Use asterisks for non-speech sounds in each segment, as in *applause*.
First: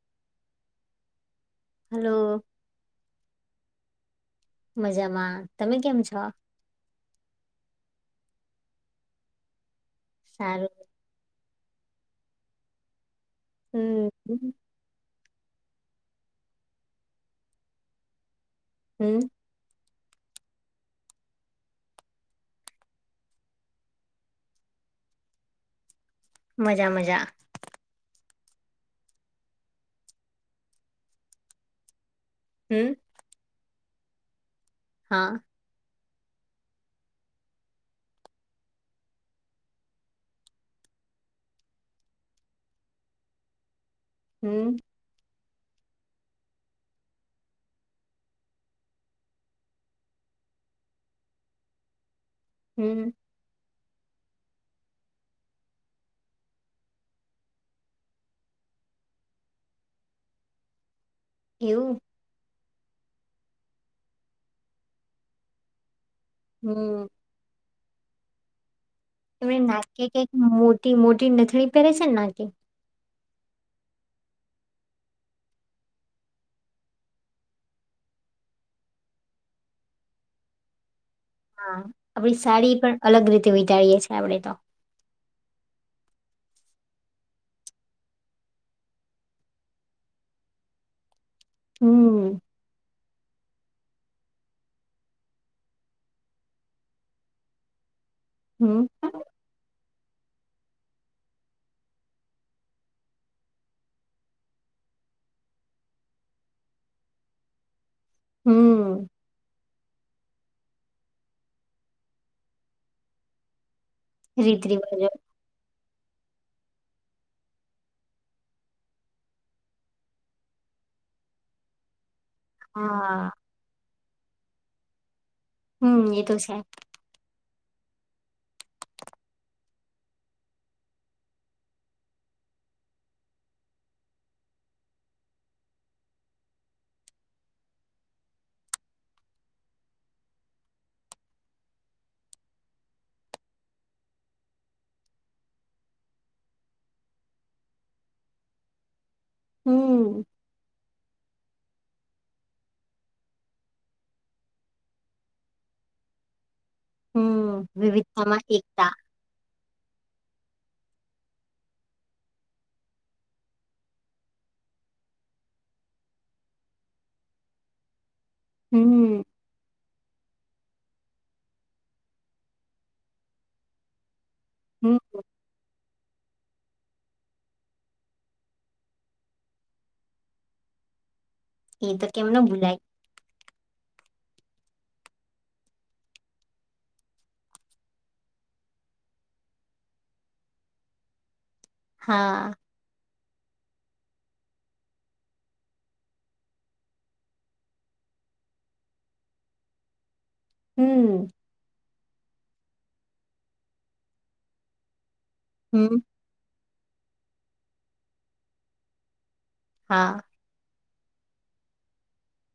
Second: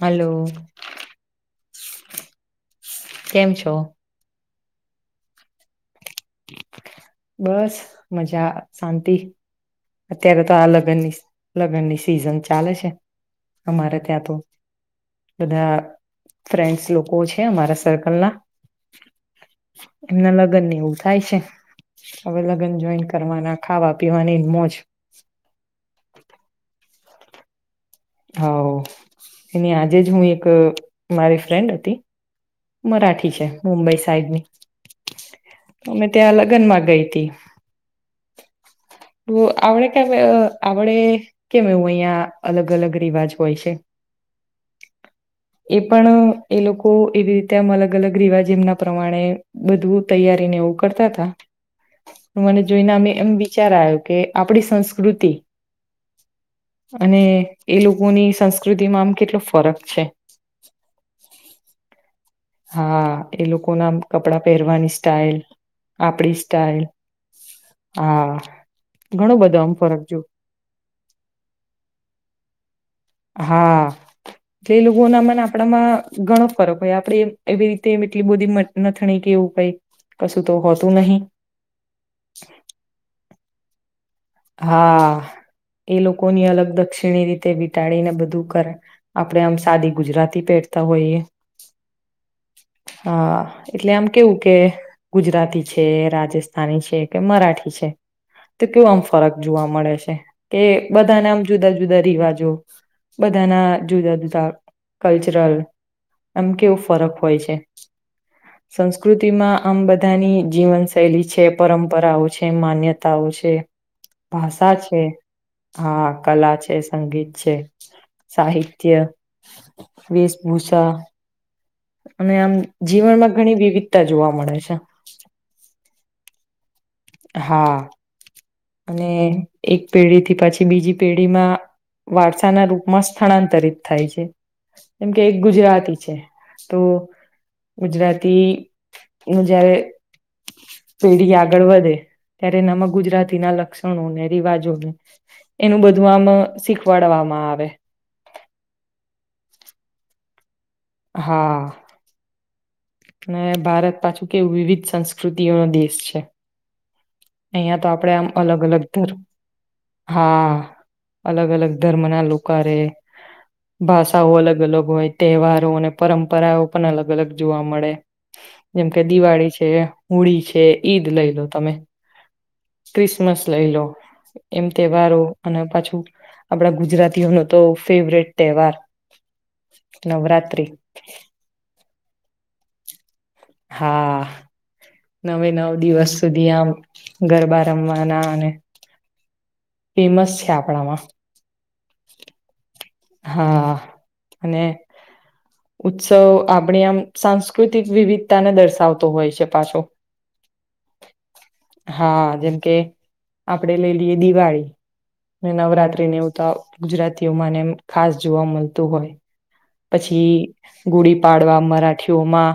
Hello. Hello. કેમ છો? મજામાં, તમે કેમ છો? બસ. મજા શાંતિ. અત્યારે તો સારું આલગ ની લગ્નની સિઝન ચાલે છે. અમારે હમ્મ ત્યાં તો હ. બધા ફ્રેન્ડસ લોકો છે અમારા સર્કલ ના હમ એમના લગનને એવું થાય થાય છે હવે લગ્ન જોઈન કરવાના ખાવા પીવાની મોજ માજા મજા. હા એની આજે જ હું એક મારી ફ્રેન્ડ હતી. હમ મરાઠી છે. મુંબઈ સાઈડની. હા. અમે ત્યાં લગ્ન માં ગઈ હતી. તો આવડે કે આવડે કેમ એવું અહિયા અલગ અલગ રિવાજ હોય છે. હમ્મ. એ પણ એ લોકો એવી રીતે આમ અલગ-અલગ રિવાજ જેમના પ્રમાણે બધું તૈયારીને એવું કરતા હતા. મને જોઈને હમ એમ. કે આપણી સંસ્કૃતિ અને એ લોકોની સંસ્કૃતિમાં આમ કેટલો ફરક છે. એવું. હા એ લોકો નામ કપડાં પહેરવાની સ્ટાઈલ આપડી સ્ટઇલ હમ હા. ઘણો બધો એ આમ નાકે ફરક જો કઈક મોટી મોટી નથળી પહેરે છે ને નાકે હા એટલે એ લોકો ના મને આપણામાં ઘણો ફરક હોય આપડે એવી રીતે એટલી બધી નથણી કે એવું કઈ કશું તો હોતું નહી. હા આપડી સાડી પણ અલગ રીતે *unintelligible* છે હા એ લોકો ની અલગ દક્ષિણી રીતે વિટાડીને બધું કરે આપણેે આમ સાદી ગુજરાતી પહેરતા હોઈએ. હમ હા એટલે આમ કેવું કે ગુજરાતી છે રાજસ્થાની છે કે મરાઠી છે. તો હમ કાંઇ ઓફર જોવા મળે છે કે બધાના આમ જુદા જુદા રિવાજો બધાના જુદા જુદા કલ્ચરલ એમ કેવો ફરક હોય છે. હમ સંસ્કૃતિમાં આમ બધાની જીવનશૈલી છે પરંપરાઓ છે માન્યતાઓ છે. રીત ભાષા છે રિવાજો હા. કલા છે, સંગીત છે, સાહિત્ય, વેશભૂષા. અને આમ હા જીવનમાં ઘણી વિવિધ તા જોવા મળે છે. હમ એ તો સાહેબ હા અને એક પેઢીથી પછી બીજી પેઢીમાં વારસા ના રૂપમાં સ્થળાંતરિત થાય છે જેમ કે એક ગુજરાતી છે. તો ગુજરાતી નું જયારે પેઢી આગળ વધે ત્યારે એનામાં ગુજરાતીના લક્ષણોને રિવાજોને એનું બધું આમ શીખવાડવામાં આવે. હમ્મ હા અને ભારત પાછું કેવ વિવિધ સંસ્કૃતિઓનો દેશ છે. હમ અહિયાં તો આપડે આમ વિવિધતામાં અલગ અલગ એકતા ધર હા અલગ અલગ ધર્મ ના લોકો રહેે ભાષાઓ અલગ અલગ હોય તહેવારો અને પરંપરાઓ પણ અલગ અલગ જોવા મળે. જેમ કે હમ દિવાળી છે. હોળી છે ઈદ લઈ લો તમે. ક્રિસમસ લઈ લો. એમ હમ તહેવારો અને પાછું આપડા ગુજરાતીઓ ન તો ફેવરેટ તહેવાર નવરાત્રી એ તો કેમ ન ભૂલાય. હા નવે નવ દિવસ સુધી આમ ગરબા રમવાના અને ફેમસ છે આપણામાં હા હા અને ઉત્સવ આપણી આમ સાંસ્કૃતિક વિવિધતાને દર્શાવતો હોય છે પાછો. હમ હા, જેમ કે આપડે લઈ લઈએ દિવાળી મે હમ નવરાત્રી ને એવુ તો ગુજરાતીઓમાં ને એમ ખાસ જોવા મળતું હોય. હા પછી ગુડી પાડવા મરાઠીઓમાં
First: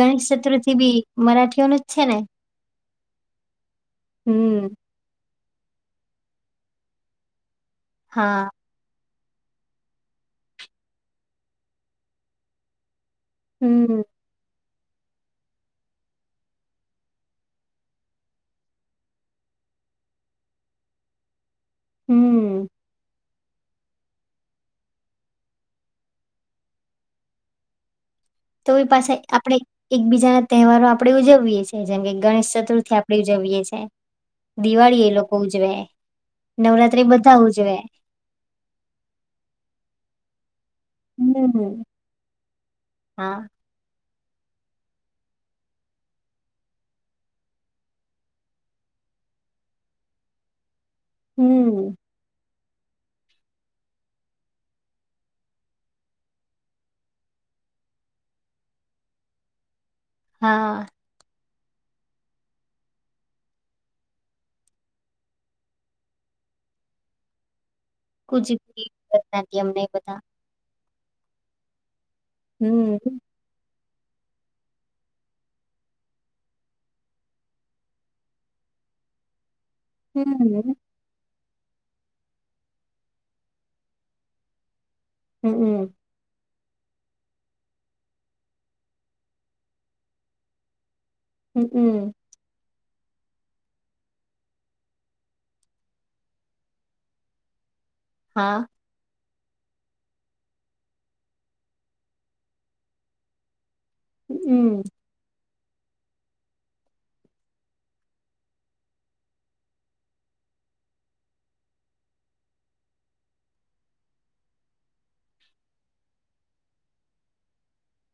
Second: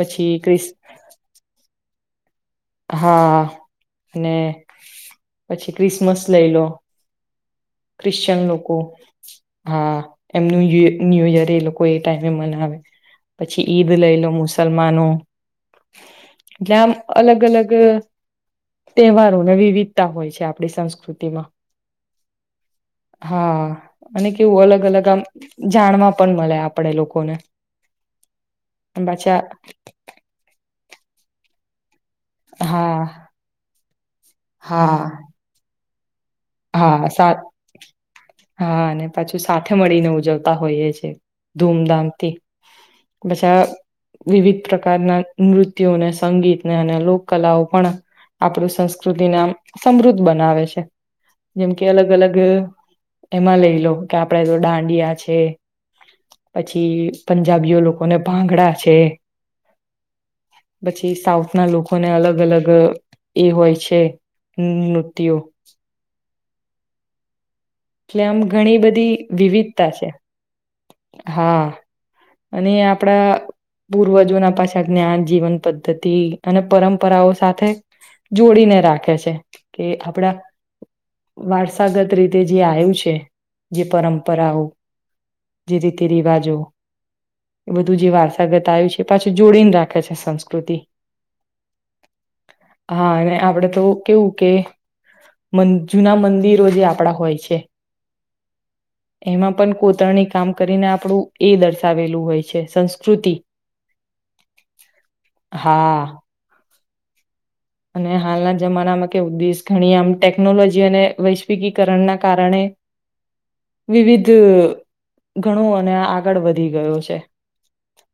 ગણેશ ક્રિસ ચતુર્થી બી મરાઠીઓ નુજ છે ને? હા. અને હમ પછી ક્રિસમસ લઈ લો. ખ્રિશ્ચન હા લોકો. હા, એમનું *unintelligible* ન્યુ યર એ લોકો, એ ટાઈમે મનાવે. પછી ઈદ હમ લઈ લો મુસા સલમાનો, આમ અલગ અલગ તહેવારોને વિવિધતા હોય છે, આપડી સંસ્કૃતિમાં. હમ્મ. હા, અને કેવું અલગ અલગ આમ જાણવા પણ મલે આપડે લોકોને. તો બી પાછા આપડે એકબીજા ના તહેવારો. આપડે ઉજવીએ છીએ. જેમકે ગણેશ ચતુર્થી હા આપડે ઉજવીએ છીએ દિવાળી હા, એ લોકો ઉજવે. નવરાત્રી હા સા બધા ઉજવે હા અને પાછું સાથે મળીને ઉજબ હોય છે હમ ધૂમધામથી હા બછા વિવિધ પ્રકારના નૃત્યોને સંગીતને અને લોક કલાઓ પણ આપણું સંસ્કૃતિને આમ સમૃદ્ધ બનાવે છે. જેમ કે હમ અલગ અલગ એમાં લઈ લો કે આપડે તો દાંડિયા છે પછી પંજાબીઓ લોકોને ભાંગડા છે. હા પછી સાઉથ ના લોકોને અલગ અલગ એ હોય છે નૂત્યો. ટલે આમ ઘણી કુચીપુડી બધી ભરતનાટ્યમ ને એ વિવિધતા છે. બધા હા. અને હમ આપડા પૂર્વજોના પાછા જ્ઞાન જીવન પદ્ધતિ અને પરંપરાઓ સાથે જોડીને રાખે છે. કે આપડા હમ વારસાગત રીતે જે આવ્યું છે જે પરંપરાઓ જે હમમ રીતિ રિવાજો. એ બધું જે વારસાગત આવ્યું છે પાછું જોડીને રાખે છે સંસ્કૃતિ. હમ હમ. હા અવે આપડે તો કેવું કે મં જુના મંદિરો જે આપડા હોય. છે. હા. એમાં પણ કોતરની કામ કરીને આપડુ એ દર્શાવેલું હોય છે સંસ્કૃતિ. હમ. હા. અને હાલના જમાનામાં કેવું દેશ ઘણી આમ ટેકનોલોજી અને વૈશ્વિકીકરણના કારણે વિવિધ ઘણો અને આગળ વધી ગયો છે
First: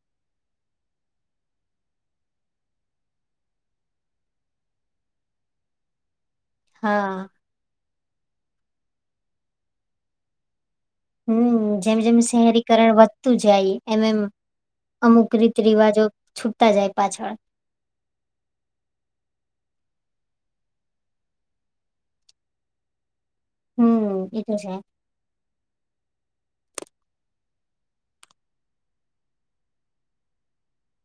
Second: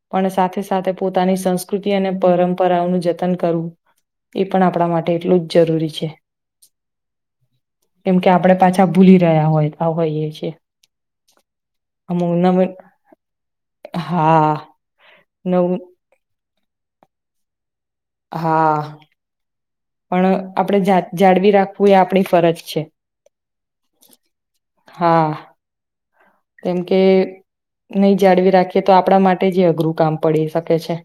પણ સાથે સાથે પોતાની સંસ્કૃતિ અને પરંપરાઓનું જતન કરવું. એ પણ આપડા માટે એટલું જ જરૂરી છે. હા. કેમ કે આપડે પાછા ભૂલી રહ્યા હોય હોઈએ છીએ. હમ જેમ જેમ અમુક નવ શહેરીકરણ વધતું જાય એમ એમ હા અમુક રીત નવું રિવાજો છૂપતા જાય પાછળ. હા. પણ આપડે જા જાળવી રાખવું એ આપડી ફરજ છે. હમ એ તો છે. હા કેમ કે નઈ જાળવી રાખીએ તો આપડા માટે જે અઘરું કામ પડી શકે છે.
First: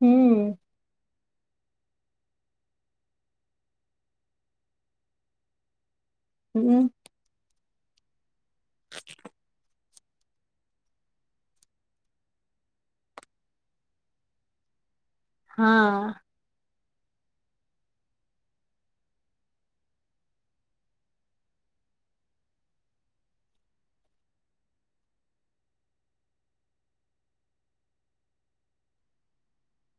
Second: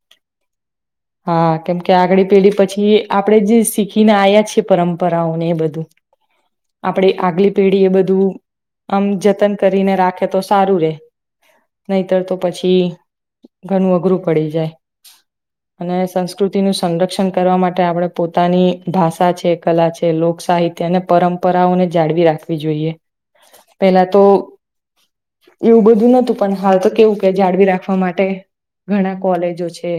હમ. હા કેમકે આગળી પેઢી પછી આપણેે જે શીખીને આયા છીએ પરંપરાને બધું હમ આપડે આગલી પેઢી એ બધું આમ જ તન કરીને રાખે તો સારું રે નહીતર તો પછી ઘણું અઘરું પડી જાય. અને હા સંસ્કૃતિનું સુ સંરક્ષણ કરવા માટે આપડે પોતાની ભાષા છે કલા છે લોકસાહિત્ય અને પરંપરાઓને જાળવી રાખવી જોઈએ પેલા તો એવું બધું નતું પણ હાલ તો કેવું કે જાળવી રાખવા માટે ઘણા કોલેજો છે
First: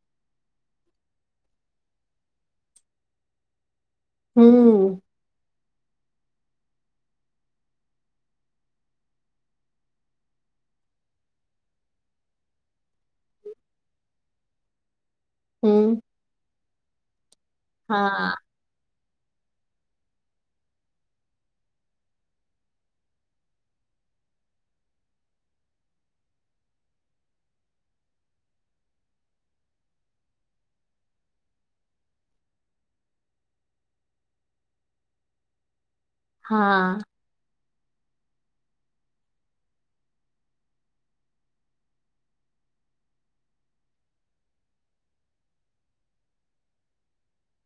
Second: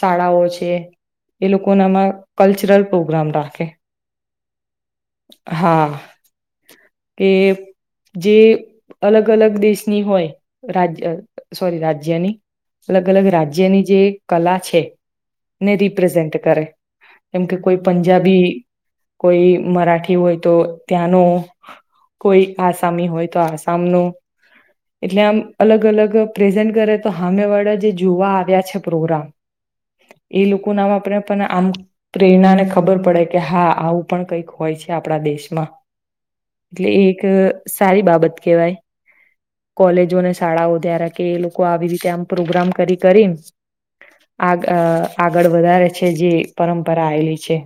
શાળાઓ છે એ લોકોના ના કલ્ચરલ પ્રોગ્રામ રાખે. હમ. હા કે જે અલગ અલગ દેશની હોય રાજ સોરી રાજ્યની અલગ અલગ રાજ્યની જે કલા છે. ને હમ રિપ્રેઝેન્ટ કરે એમ કે કોઈ હા પંજાબી કોઈ મરાઠી હોય તો ત્યાંનો કોઈ આસામી હોય તો આસામ નૂ એટલે આમ અલગ અલગ પ્રેઝન્ટ કરે તો હામેવાળા જે જોવા આવ્યા છે પ્રોગ્રામ એ લોકો નામ આપણે પણ આમ પ્રેરણાને ખબર પડે કે હા આવું પણ કંઈક હોય છે આપણા દેશમાં એટલે હા એ એક સારી બાબત કેહેવાય કોલેજોને શાળાઓ *unintelligible* કે એ લોકો આવી રીતે આમ પ્રોગ્રામ કરી કરી આગળ વધારે છે જે પરંપરા આવેલી છે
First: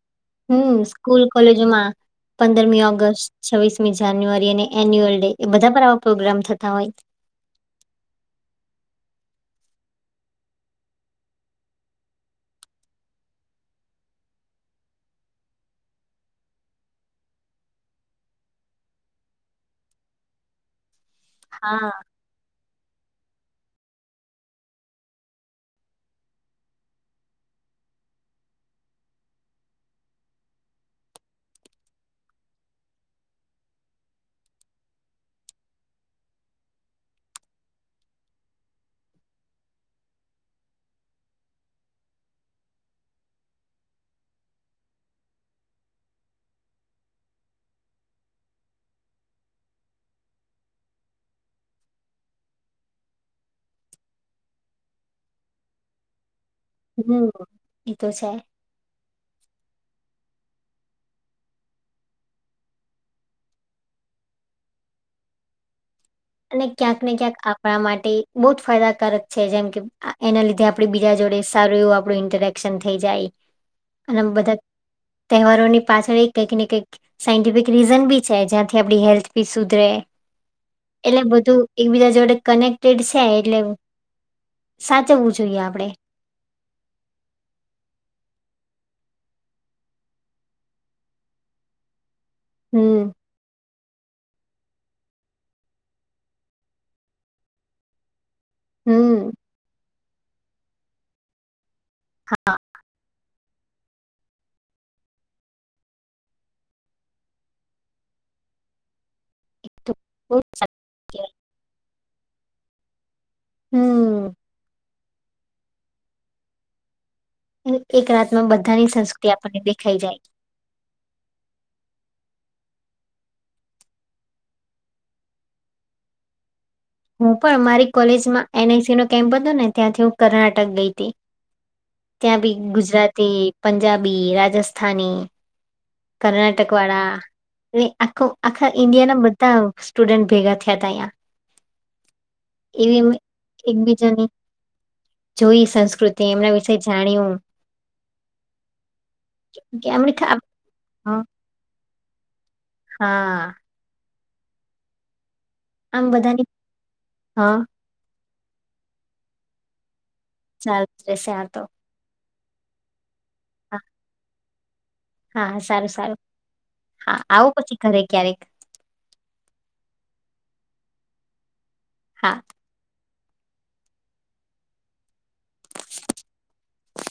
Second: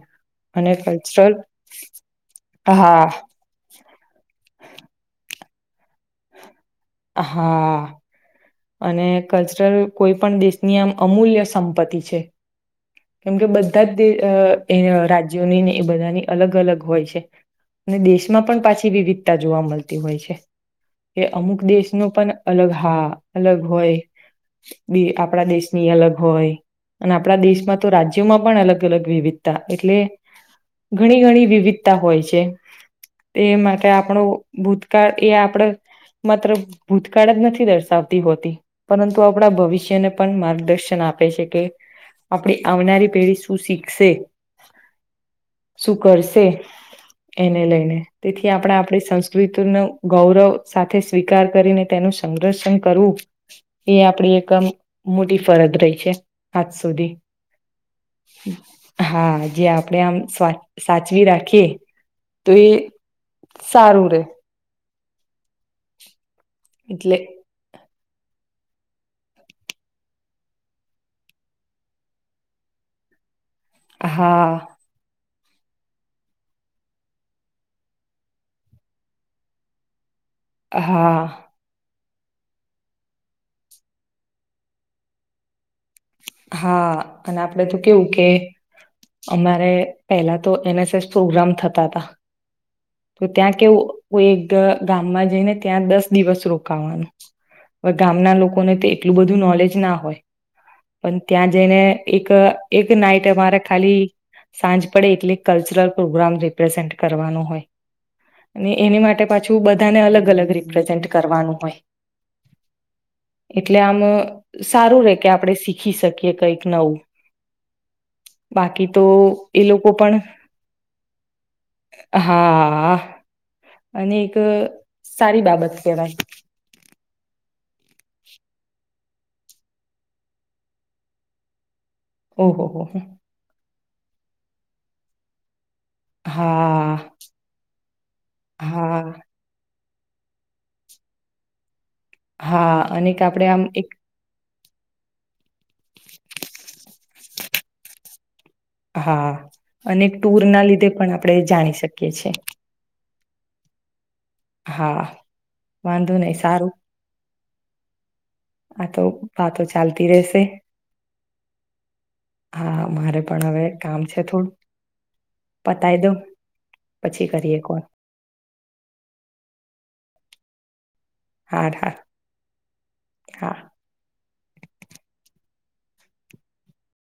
અને હમ સ્કૂલ કલ્ચરલ કોલેજોમાં પંદરમી હા ઓગસ્ટ છવ્વીસમી જાન્યુઆરી અને એન્યુઅલ ડે એ બધા પર આવા પ્રોગ્રામ થ હા અને કલ્ચરલ કોઈ પણ દેશની આમ અમૂલ્ય સંપત્તિ છે કેમ કે બધા અ અ રાજ્યનીની એ બધાની અલગ અલગ હોય છે અને દેશમાં પણ પાછી વિવિધતા જોવા મલતી હોય છે. એ અમુક દેશ હા નુ પન અલગ હા. હા. અલગ હોય ની આપડે દેશની અલગ હોય અને આપડા દેશમાં તો રાજ્યોમાં પણ અલગ અલગ વિવિધતા એટલે ઘણી ઘણી વિવિધતા હોય છે તે માટે આપડુ ભૂતકાળ એ આપડે માત્ર ભૂતકાળ જ નથી દર્શાવ તી હોતી પરંતુ આપડા ભવિષ્યને પણ માર્ગદર્શન આપે છે કે આપડી આવનારી પેઢી શું શીખશે શું કરશે એને લઈને તેથી આપડા આપડી સંસ્કૃતિ નુ ગૌરવ સાથે સ્વીકાર કરીને તેનું સંંગક્ષણ કરવું એ આપડી એકમ મોટી ફરદ રઈ છે. આજ સુધી. હમ એ તો છે હા જે આપ આપડે આમ સા-સાચવી રાખીએ તો એ સારું રેય. અને ક્યાંક ને એટલે ક્યાંક આપડા માં તે બહુ જ ફાયદાકારક છે જેમ કે એના લીધે આપડી બીજા જોડે સારું એવું આપડુ ઇન્ટરેક્શન થઈ જાય. અને બધા હા. તહેવારોની પાછળ ઈ કંઈક ને કંઈક સાયન્ટિફિક રીઝન બી છે જ્યાંથી આપડી હેલ્થ બી સુધરે. એટલે હા, બધું એકબીજા જોડે કનેક્ટેડ છે એટલે સાચવવું જોઈએ આપડે. હા અને આપડે તો કેવું કે અમારે પેલા તો એન એસ એસ પ્રોગ્રામ થતા તા. હમ તો ત્યાં કેવું કોઈ એક ગામમાં જઈને ત્યાં દસ દિવસ રોકાવાનું ગામના લોક લોકોને તો એટલું હમ બધું નોલેજ ના હોય. પણ ત્યાં જઈને એક અહ એક નાઇ તે મારે ખાલી સાંજ પડે એટલે કલ્ચરલ પ્રોગ્રામ રિપ્રેઝન્ટ કરવાનું હોય. અને એની માટે પાછું એ તો બધાને અલગ બહુ અલગ જ રિપ્રેઝન્ટ કહેવાય. કરવાનું હોય. એટલે આમ અહ હમ સારું રે કે આપડે શીખી શકીએ કઈક નવું. અને એક રાતમાં બાકી બધાની તો સંસ્કૃતિ એ આપણને લોકો દેખાઈ પણ જાય. હા, અને એક અહ સારી બાબત કવાય. હું પણ મારી કોલેજમાં એન આઈ સી નો કેમ્પ હતો ને ત્યાંથી હું કર્ણાટક ગઈ હતી. ત્યાં બી ઓહોહો ગુજરાતી પંજાબી, રાજસ્થની કર્ણાટક હા વાળા એ આખો આખા હા ઈન્ડિયા ના બધા સ્ટુડેન્ટ ભેગા થયા ત્યાં. હા, અને એક આપડે આમ એક જોઈ સંસ્કૃતિ એમના વિશે જાણ્યું હા, કે અને એમને ખા ટુર ના લીધે પણ હા. આપડે જાણી શક કે છે. હા. હા. આમ વાંધો નહી બધાની સારું હા. આ તો વાતો ચાલ ચાલ જ રહેશે આ તો. હા, મારે પણ હવે કામ છે થોડું. હા હા સારું પતાય દઉં સારું. હા પછી આવો કરીએ પછી કોલ ઘરે ક્યારેક. હાડ હા. હા.